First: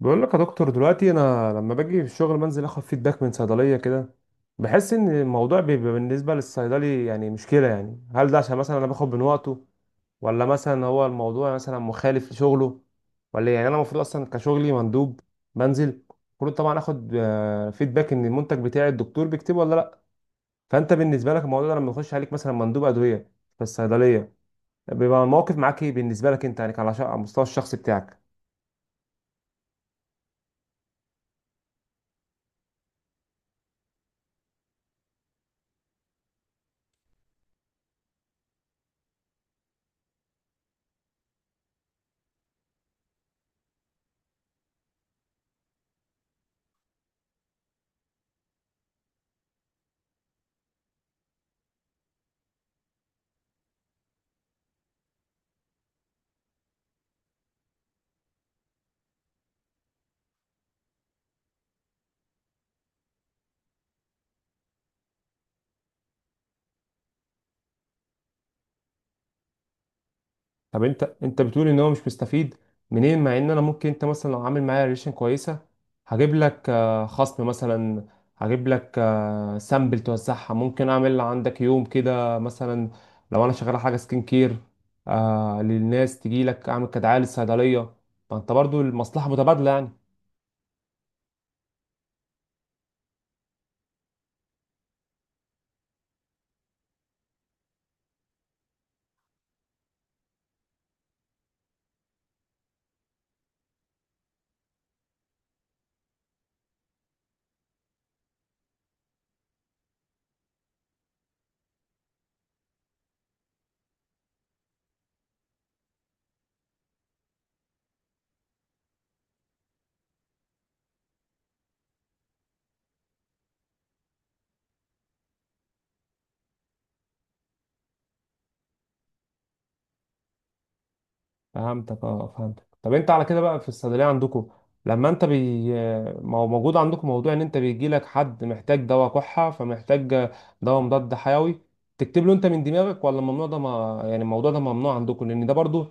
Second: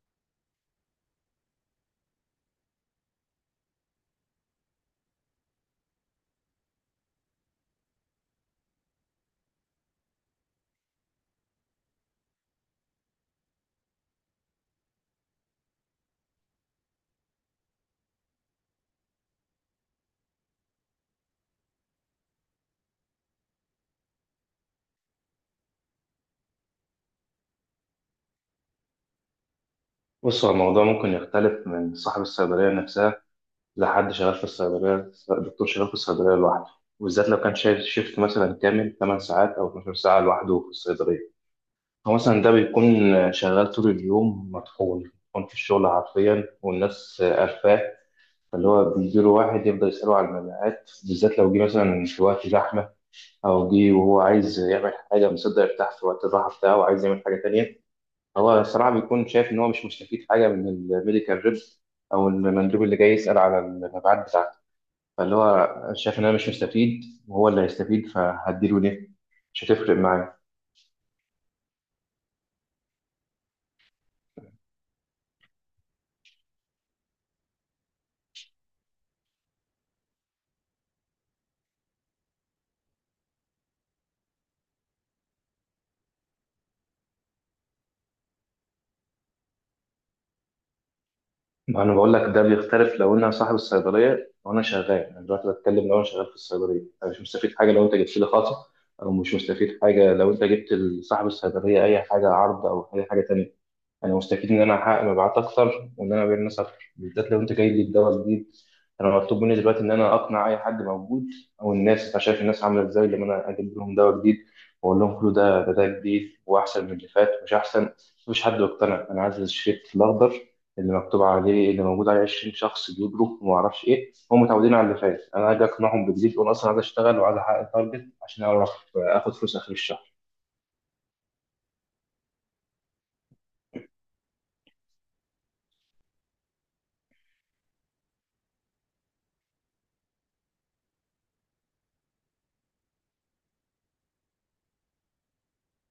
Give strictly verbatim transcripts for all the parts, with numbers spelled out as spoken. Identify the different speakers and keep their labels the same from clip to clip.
Speaker 1: بقول لك يا دكتور، دلوقتي انا لما باجي في الشغل بنزل اخد فيدباك من صيدليه كده. بحس ان الموضوع بيبقى بالنسبه للصيدلي يعني مشكله. يعني هل ده عشان مثلا انا باخد من وقته، ولا مثلا هو الموضوع مثلا مخالف لشغله، ولا إيه؟ يعني انا المفروض اصلا كشغلي مندوب بنزل، المفروض طبعا اخد آه، فيدباك ان المنتج بتاعي الدكتور بيكتبه ولا لا. فانت بالنسبه لك الموضوع ده لما يخش عليك مثلا مندوب ادويه في الصيدليه، بيبقى الموقف معاك ايه؟ بالنسبه لك انت يعني، على على المستوى الشخصي بتاعك.
Speaker 2: بص هو الموضوع ممكن يختلف من صاحب الصيدلية نفسها، لحد شغال في الصيدلية، دكتور شغال في الصيدلية لوحده، وبالذات لو كان شايف شيفت مثلا كامل 8 ساعات أو 12 ساعة لوحده في الصيدلية. هو مثلا ده بيكون شغال طول اليوم، مطحون مطحون في الشغل حرفيا والناس قرفاه. فاللي هو بيجيله واحد يفضل يسأله على المبيعات، بالذات لو جه مثلا في وقت زحمة أو جه وهو عايز يعمل حاجة مصدق يرتاح في وقت الراحة بتاعه وعايز يعمل حاجة تانية. هو الصراحة بيكون شايف إن هو مش مستفيد حاجة من الميديكال ريب أو المندوب اللي جاي يسأل على المبيعات بتاعته. فاللي هو شايف إن أنا مش مستفيد وهو اللي هيستفيد، فهديله ليه؟ مش هتفرق معايا.
Speaker 1: طب انت انت بتقول ان هو مش مستفيد منين، مع ان انا ممكن، انت مثلا لو عامل معايا ريليشن كويسه هجيب لك آه، خصم مثلا، هجيب لك سامبل توزعها، ممكن اعمل عندك يوم كده مثلا لو انا شغال حاجه سكين كير، آه، للناس تجي لك، اعمل كدعايه للصيدليه. ما انت برضو المصلحه متبادله يعني.
Speaker 2: ما أنا بقول لك ده بيختلف لو أنا صاحب الصيدلية أو أنا شغال. أنا دلوقتي بتكلم لو أنا شغال في الصيدلية. أنا مش مستفيد حاجة لو أنت جبت لي خاصة، أو مش مستفيد حاجة لو أنت جبت لصاحب الصيدلية أي حاجة عرض أو أي حاجة تانية. انا مستفيد ان انا احقق مبيعات اكتر وان انا ابيع للناس اكتر، بالذات لو انت جاي لي بدواء جديد. انا مطلوب مني دلوقتي ان انا اقنع اي حد موجود، او الناس. انت شايف الناس عامله ازاي لما انا اجيب لهم دواء جديد واقول لهم كله ده ده ده جديد واحسن من اللي فات؟ مش احسن، مفيش حد يقتنع. انا عايز الشريط الاخضر اللي مكتوب عليه، اللي موجود عليه 20 شخص بيجروا وما اعرفش ايه. هم متعودين على اللي فات، انا اجي اقنعهم بجديد؟ وانا اصلا عايز اشتغل وعايز احقق تارجت عشان اعرف آه، اخد فلوس اخر الشهر.
Speaker 1: فهمتك، اه فهمتك. طب انت على كده بقى، في الصيدليه عندكم لما انت بي ما هو موجود عندكم موضوع ان انت بيجي لك حد محتاج دواء كحه، فمحتاج دواء مضاد حيوي، تكتب له انت من دماغك؟ ولا الممنوع ده، ما يعني الموضوع ده ممنوع عندكم؟ لان ده برضو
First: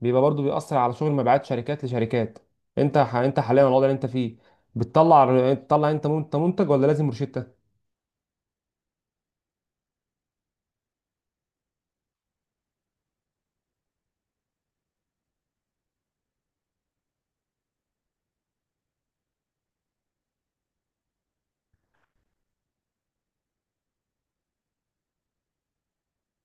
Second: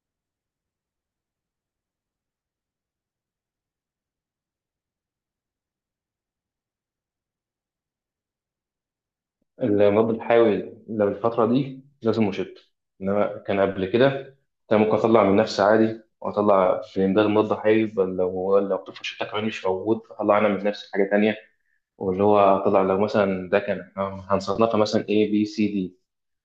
Speaker 1: بيبقى برضو بيأثر على شغل مبيعات شركات لشركات. انت ح... انت حاليا الوضع اللي انت فيه، بتطلع تطلع انت منتج منتج، ولا لازم روشته؟
Speaker 2: المضاد الحيوي لو الفترة دي لازم مشط، إنما كان قبل كده كان ممكن أطلع من نفسي عادي وأطلع في إمداد مضاد حيوي. بل لو لو طفل شتا كمان مش موجود أطلع أنا من نفسي حاجة تانية، واللي هو أطلع لو مثلا ده كان آه، هنصنفها مثلا A B C D،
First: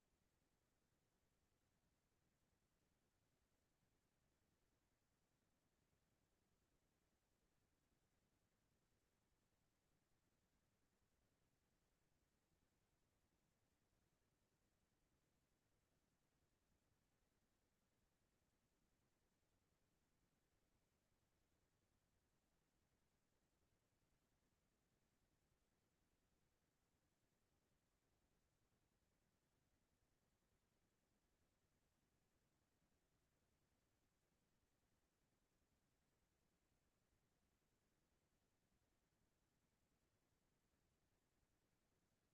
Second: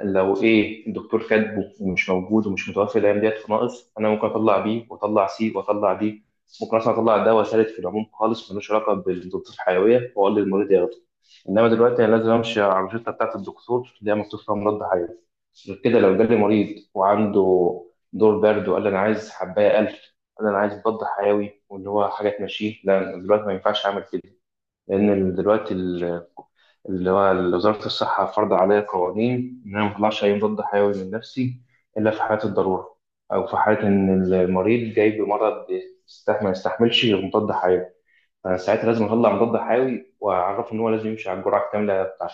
Speaker 2: لو ايه الدكتور كاتبه ومش موجود ومش متوفر الايام ديت فناقص، انا ممكن اطلع بيه واطلع سي واطلع دي. ممكن اصلا اطلع دواء ثالث في العموم خالص ملوش علاقه بالضغوط الحيويه واقول للمريض ياخده. انما دلوقتي انا لازم امشي على الروشته بتاعه الدكتور اللي هي مكتوب فيها مضاد حيوي. غير كده، لو جالي مريض وعنده دور برد وقال لي انا عايز حبايه ألف، قال لي انا عايز مضاد حيوي واللي هو حاجه تمشيه، لا، دلوقتي ما ينفعش اعمل كده. لأن ال- دلوقتي ال- اللي هو ال- وزارة الصحة فرض عليا قوانين إن أنا ما أطلعش أي مضاد حيوي من نفسي إلا في حالة الضرورة، أو في حالة إن المريض جاي بمرض يستح- ما يستحملش غير مضاد حيوي. فأنا ساعتها لازم أطلع مضاد حيوي وأعرفه إن هو لازم يمشي على الجرعة الكاملة بتاعته.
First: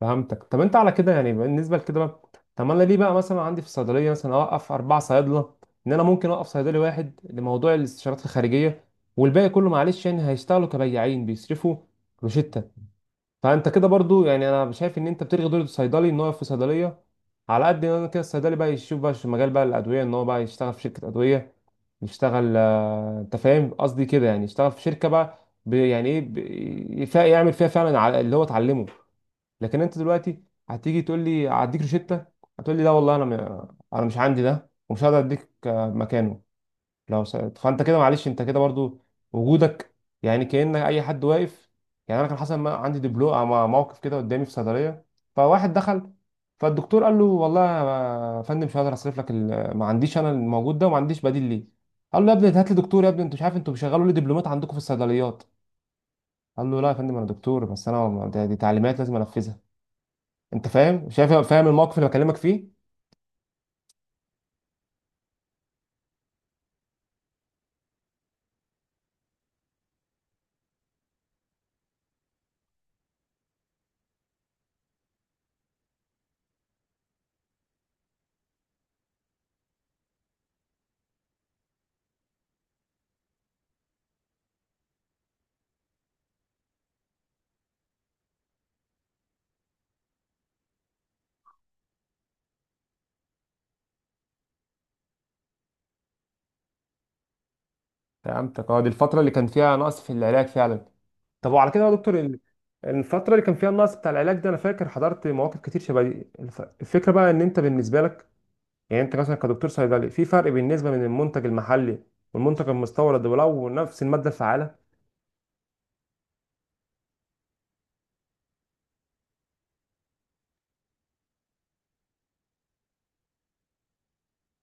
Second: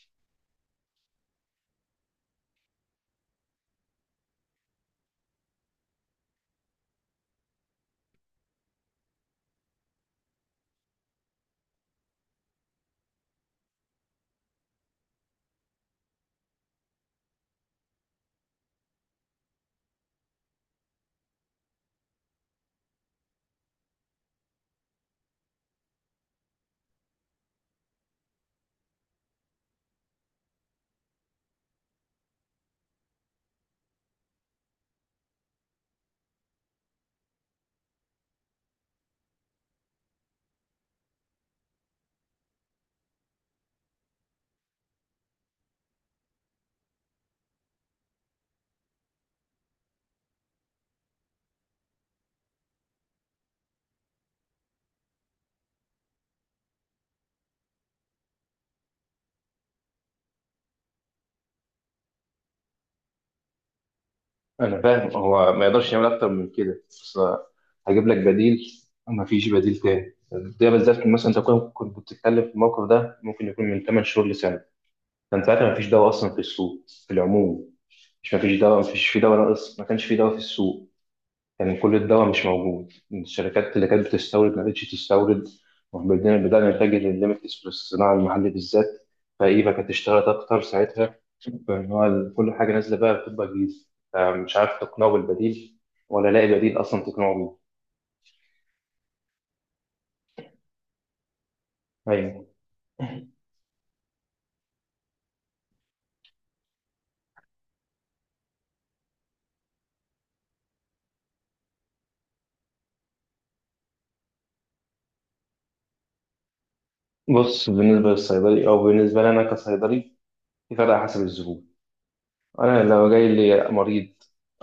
Speaker 1: فهمتك. طب انت على كده يعني، بالنسبه لكده بقى، طب انا ليه بقى مثلا عندي في الصيدليه مثلا اوقف اربع صيادله؟ ان انا ممكن اوقف صيدلي واحد لموضوع الاستشارات الخارجيه، والباقي كله معلش يعني هيشتغلوا كبياعين بيصرفوا روشتة. فانت كده برضو يعني انا شايف ان انت بتلغي دور الصيدلي ان هو يقف في صيدليه، على قد ان انا كده الصيدلي بقى يشوف بقى في مجال بقى الادويه، ان هو بقى يشتغل في شركه ادويه، يشتغل، آه، انت فاهم قصدي كده، يعني يشتغل في شركه بقى، ب- يعني ايه، ب- يف- يعمل فيها فعلا على اللي هو اتعلمه. لكن انت دلوقتي هتيجي تقول لي هديك روشته، هتقول لي لا والله، انا م... انا مش عندي ده ومش هقدر اديك آه، مكانه. لو س... فانت كده معلش، انت كده برضو وجودك يعني كأن اي حد واقف. يعني انا كان حصل، ما عندي دبلو آه، مع- موقف كده قدامي في صيدليه، فواحد دخل، فالدكتور قال له: والله يا فندم مش هقدر اصرف لك ال... ما عنديش انا الموجود ده، وما عنديش بديل ليه. قال له: يا ابني هات لي دكتور، يا ابني انتوا مش عارف انتوا بيشغلوا لي دبلومات عندكم في الصيدليات. قال له: لا يا فندم انا دكتور، بس انا ما- ده- دي تعليمات لازم انفذها. انت فاهم؟ شايف؟ فاهم الموقف اللي بكلمك فيه؟
Speaker 2: أنا فاهم، هو ما يقدرش يعمل أكتر من كده، بس هجيب لك بديل. ما فيش بديل تاني. ده بالذات مثلا انت كنت كنت بتتكلم في الموقف ده، ممكن يكون من 8 شهور لسنه، كان ساعتها ما فيش دواء اصلا في السوق في العموم. مش مفيش دواء، مفيش في دواء ناقص، ما كانش في دواء في السوق. كان كل الدواء مش موجود، الشركات اللي كانت بتستورد ما بقتش تستورد. وبدأنا بدأنا نتجه للليميتلس، للصناعة المحلية بالذات. فإيفا كانت اشتغلت أكتر ساعتها، فإن هو كل حاجة نازلة بقى بتبقى جديدة. مش عارف تقنعه بالبديل ولا لاقي بديل أصلا تقنعه بيه.
Speaker 1: فهمتك، اه. دي الفتره اللي كان فيها نقص في العلاج فعلا. طب وعلى كده يا دكتور، ال-
Speaker 2: أيوه.
Speaker 1: الفتره اللي كان فيها النقص بتاع العلاج ده، انا فاكر حضرت مواقف كتير شبه دي. الف- الفكره بقى ان انت بالنسبه لك يعني، انت مثلا كدكتور صيدلي، في فرق بالنسبه من المنتج المحلي والمنتج المستورد ولو نفس الماده الفعاله؟
Speaker 2: بص، بالنسبة للصيدلي أو بالنسبة لنا كصيدلي، في فرق حسب الزبون. أنا لو جاي لي مريض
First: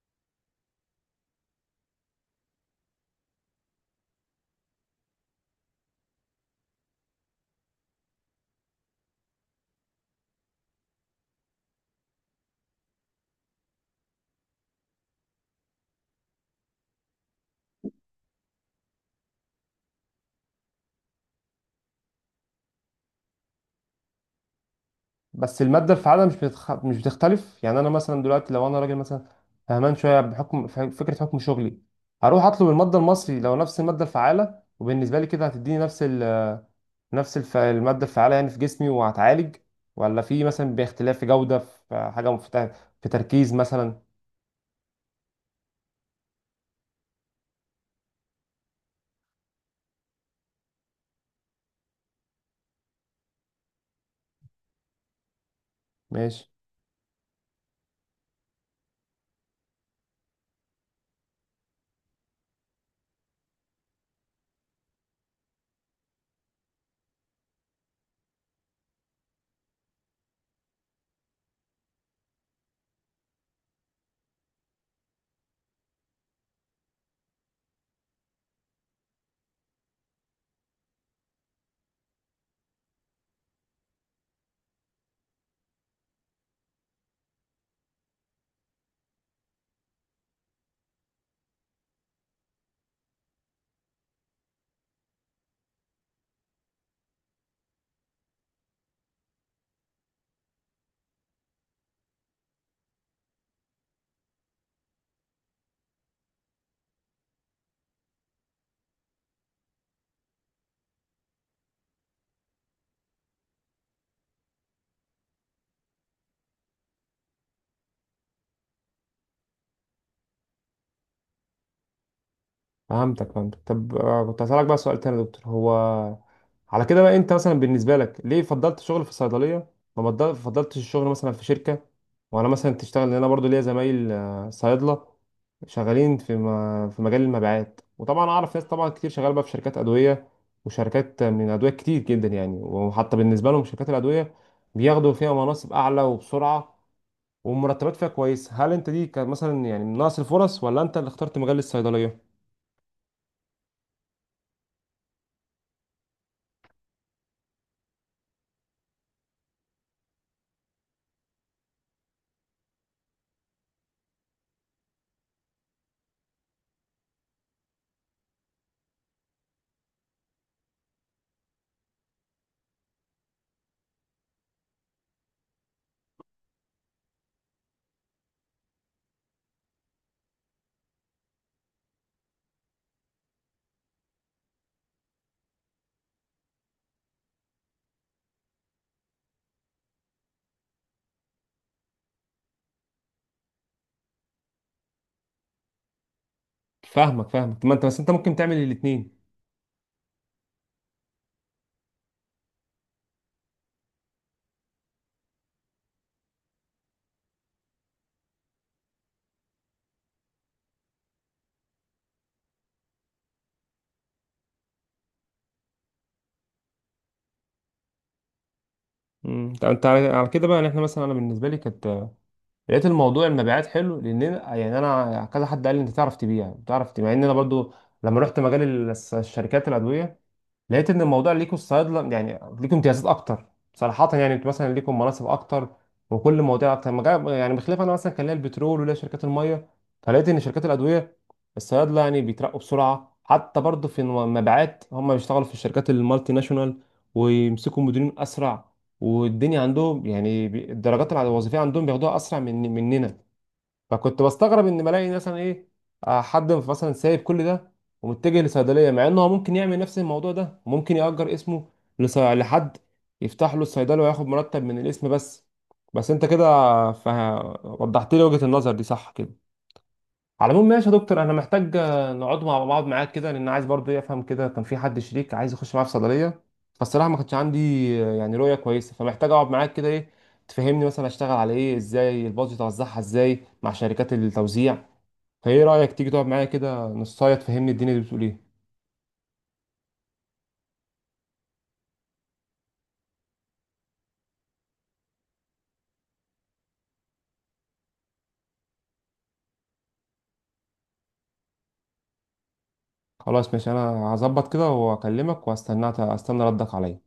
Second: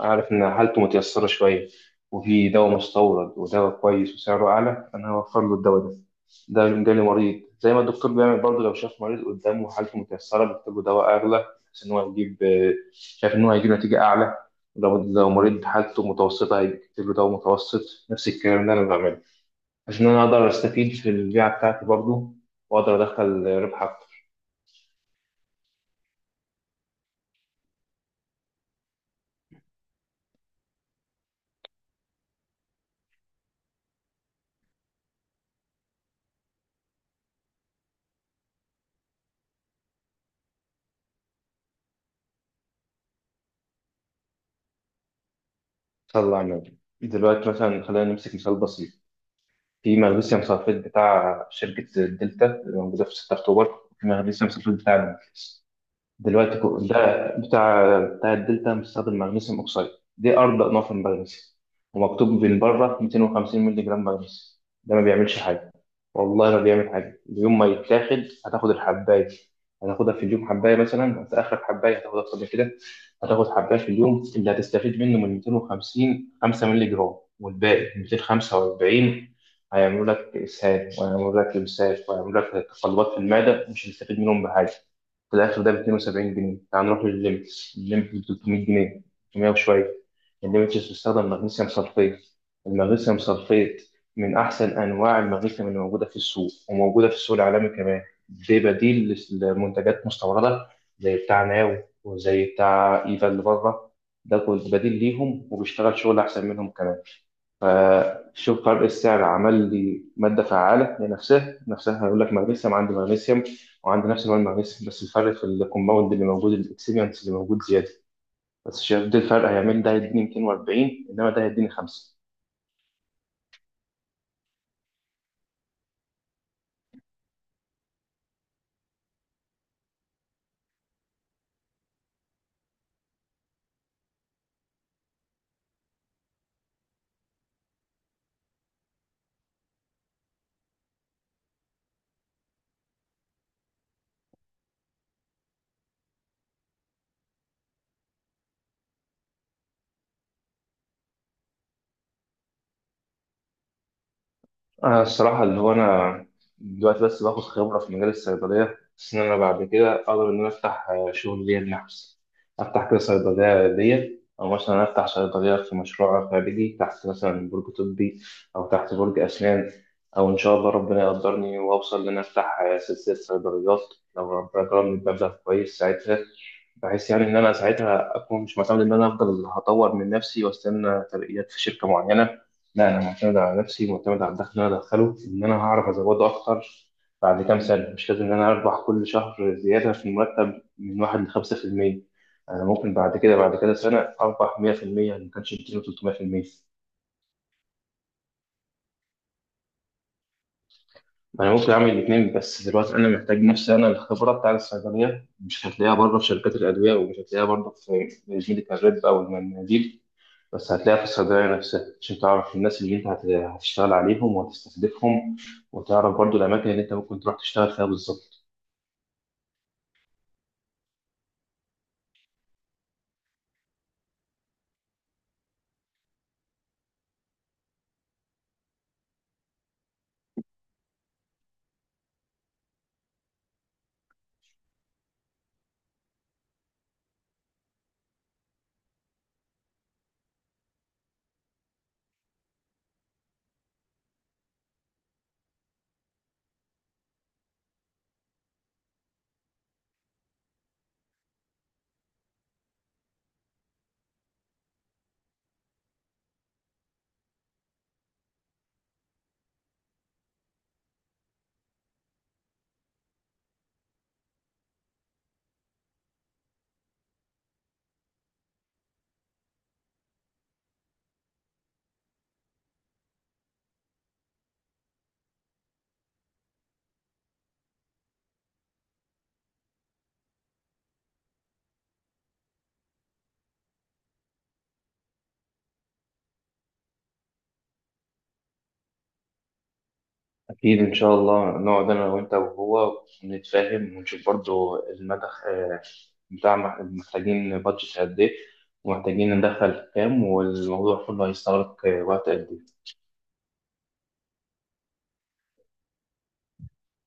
Speaker 2: أعرف إن حالته متيسرة شوية، وفي دواء مستورد ودواء كويس وسعره أعلى، أنا هوفر له الدواء ده. ده لو جالي مريض زي ما الدكتور بيعمل برضه، لو شاف مريض قدامه حالته متيسرة بيكتب له دواء أغلى، بحيث إن هو يجيب آه، شايف إن هو هيجيب نتيجة أعلى. لو لو مريض حالته متوسطة هيكتب له دواء متوسط. نفس الكلام ده أنا بعمله، عشان أنا أقدر أستفيد في البيعة بتاعتي برضه وأقدر أدخل ربح أكتر.
Speaker 1: بس المادة الفعالة مش بتخ... مش بتختلف يعني. أنا مثلا دلوقتي لو أنا راجل مثلا فهمان شوية، بحكم ف- فكرة حكم شغلي، هروح أطلب المادة المصري لو نفس المادة الفعالة، وبالنسبة لي كده هتديني نفس ال... نفس الف... المادة الفعالة يعني في جسمي وهتعالج، ولا في مثلا باختلاف في جودة، في حاجة مفتاح، في تركيز مثلا؟
Speaker 2: طلع منه. دلوقتي مثلا خلينا نمسك مثال بسيط، في مغنيسيوم سلفيت بتاع شركة الدلتا اللي موجودة في 6 أكتوبر، في مغنيسيوم سلفيت بتاع،
Speaker 1: ماشي.
Speaker 2: دلوقتي كو- ده بتاع بتاع الدلتا مستخدم مغنيسيوم اوكسيد. دي ارض انواع في المغنيسيوم، ومكتوب من بره ميتين وخمسين مللي جرام مغنيسيوم. ده ما بيعملش حاجه، والله ما بيعمل حاجه. يوم ما يتاخد هتاخد الحبايه، هتاخدها في اليوم حبايه. مثلا انت اخر حبايه هتاخدها قبل كده، هتاخد حبايه في اليوم اللي هتستفيد منه من ميتين وخمسين، خمسة مللي جرام، والباقي ميتين وخمسة وأربعين هيعملوا لك اسهال وهيعملوا لك امساك وهيعملوا لك تقلبات في المعده، مش هتستفيد منهم بحاجه. في الاخر ده ب اتنين وسبعين جنيه. تعال نروح للليميتس، الليميتس ب ثلاثمية جنيه، تلتمية وشويه. الليميتس بيستخدم مغنيسيوم صلفيت. المغنيسيوم صلفيت من احسن انواع المغنيسيوم اللي موجوده في السوق، وموجوده في السوق العالمي كمان. دي بديل لمنتجات مستورده، زي بتاع ناو وزي بتاع ايفا اللي بره. ده كل- بديل ليهم وبيشتغل شغل احسن منهم كمان. فشوف فرق السعر، عمل لي مادة فعالة لنفسها نفسها، هيقول لك مغنيسيوم عندي مغنيسيوم، وعندي نفس نوع المغنيسيوم، بس الفرق في الكومباوند اللي موجود، الاكسبيرينس اللي موجود زيادة. بس شايف ده الفرق هيعمل، ده هيديني ميتين وأربعين، انما ده هيديني خمسة.
Speaker 1: فهمتك، فهمتك. طب آه، كنت هسألك بقى سؤال تاني يا دكتور، هو على كده بقى انت مثلا بالنسبة لك ليه فضلت شغل في الصيدلية؟ ما بدل- فضلتش الشغل مثلا في شركة، وانا مثلا تشتغل، لان انا برضو ليا زمايل آه، صيادلة شغالين في م- في مجال المبيعات، وطبعا اعرف ناس طبعا كتير شغاله بقى في شركات ادوية، وشركات من ادوية كتير جدا يعني. وحتى بالنسبة لهم شركات الادوية بياخدوا فيها مناصب اعلى وبسرعة، والمرتبات فيها كويس. هل انت دي كان مثلا يعني من نقص الفرص، ولا انت اللي اخترت مجال الصيدلية؟
Speaker 2: أنا الصراحة اللي هو أنا دلوقتي بس باخد خبرة في مجال الصيدلية، بس إن أنا بعد كده أقدر إن أنا أفتح آه، شغل ليا لنفسي. أفتح كده صيدلية ليا، أو مثلا أفتح صيدلية في مشروع خارجي تحت مثلا برج طبي أو تحت برج أسنان، أو إن شاء الله ربنا يقدرني وأوصل إن أنا أفتح آه، سلسلة صيدليات لو ربنا كرمني بمبلغ كويس ساعتها، بحيث يعني إن أنا ساعتها أكون مش معتمد إن أنا أفضل هطور من نفسي وأستنى ترقيات في شركة معينة، لا أنا معتمد على نفسي، معتمد على الدخل اللي أنا أدخله، إن أنا هعرف أزوده أكتر. بعد كام سنة، مش لازم إن أنا أربح كل شهر زيادة في المرتب من واحد لخمسة في المية، أنا ممكن بعد كده بعد كده سنة أربح مئة في المئة، ما كانش مئتين و300%.
Speaker 1: فاهمك، فاهمك. ما انت بس انت ممكن تعمل الاثنين.
Speaker 2: أنا ممكن أعمل الاتنين، بس دلوقتي أنا محتاج نفسي أنا الخبرة بتاع الصيدلية، مش هتلاقيها بره في شركات الأدوية، ومش هتلاقيها برضه في مدينة الرب أو المناديل. بس هتلاقيها في الصيدلية نفسها، عشان تعرف الناس اللي انت هت- هتشتغل عليهم وهتستهدفهم، وتعرف برضو الأماكن اللي انت ممكن تروح تشتغل فيها بالظبط.
Speaker 1: طب انت على على كده بقى يعني، احنا مثلا انا بالنسبه لي كانت، لقيت الموضوع المبيعات حلو، لان انا- يعني انا كذا حد قال لي انت تعرف تبيع، بتعرف تبيع. مع ان انا برضو لما رحت مجال ال- الشركات الادويه، لقيت ان الموضوع ليكوا الصيادله يعني ليكوا امتيازات اكتر صراحه. يعني انتوا مثلا ليكوا مناصب اكتر، وكل مواضيع اكتر، مجا- يعني بخلاف انا مثلا كان ليا البترول وليا شركات الميه، فلقيت ان شركات الادويه الصيادله يعني بيترقوا بسرعه، حتى برضه في المبيعات هم بيشتغلوا في الشركات المالتي ناشونال، ويمسكوا مديرين اسرع، والدنيا عندهم يعني بي- الدرجات الع- الوظيفيه عندهم بياخدوها اسرع من مننا. فكنت بستغرب ان بلاقي مثلا ايه، آه، حد مثلا سايب كل ده ومتجه لصيدليه، مع انه هو ممكن يعمل نفس الموضوع ده وممكن يأجر اسمه لص- لحد يفتح له الصيدليه وياخد مرتب من الاسم بس. بس انت كده فه- وضحت لي وجهة النظر دي، صح كده. على العموم ماشي يا دكتور، انا محتاج آه، نقعد مع بعض معاك كده، لان عايز برضه إيه افهم كده. كان في حد شريك عايز يخش معايا في صيدليه، فالصراحه ما كانش عندي آه، يعني رؤيه كويسه، فمحتاج اقعد معاك كده ايه، تفهمني مثلا اشتغل على ايه، ازاي البادجت اوزعها، ازاي مع شركات التوزيع. فايه رايك تيجي تقعد معايا كده نصايه تفهمني الدنيا دي بتقول ايه؟
Speaker 2: أكيد إن شاء الله نقعد أنا وأنت وهو ونتفاهم، ونشوف برضو المدى آه، بتاع مح- محتاجين بادجت قد إيه، ومحتاجين ندخل كام، والموضوع كله هيستغرق آه، وقت قد إيه
Speaker 1: خلاص ماشي، انا هظبط كده واكلمك واستنى، استنى ردك عليا.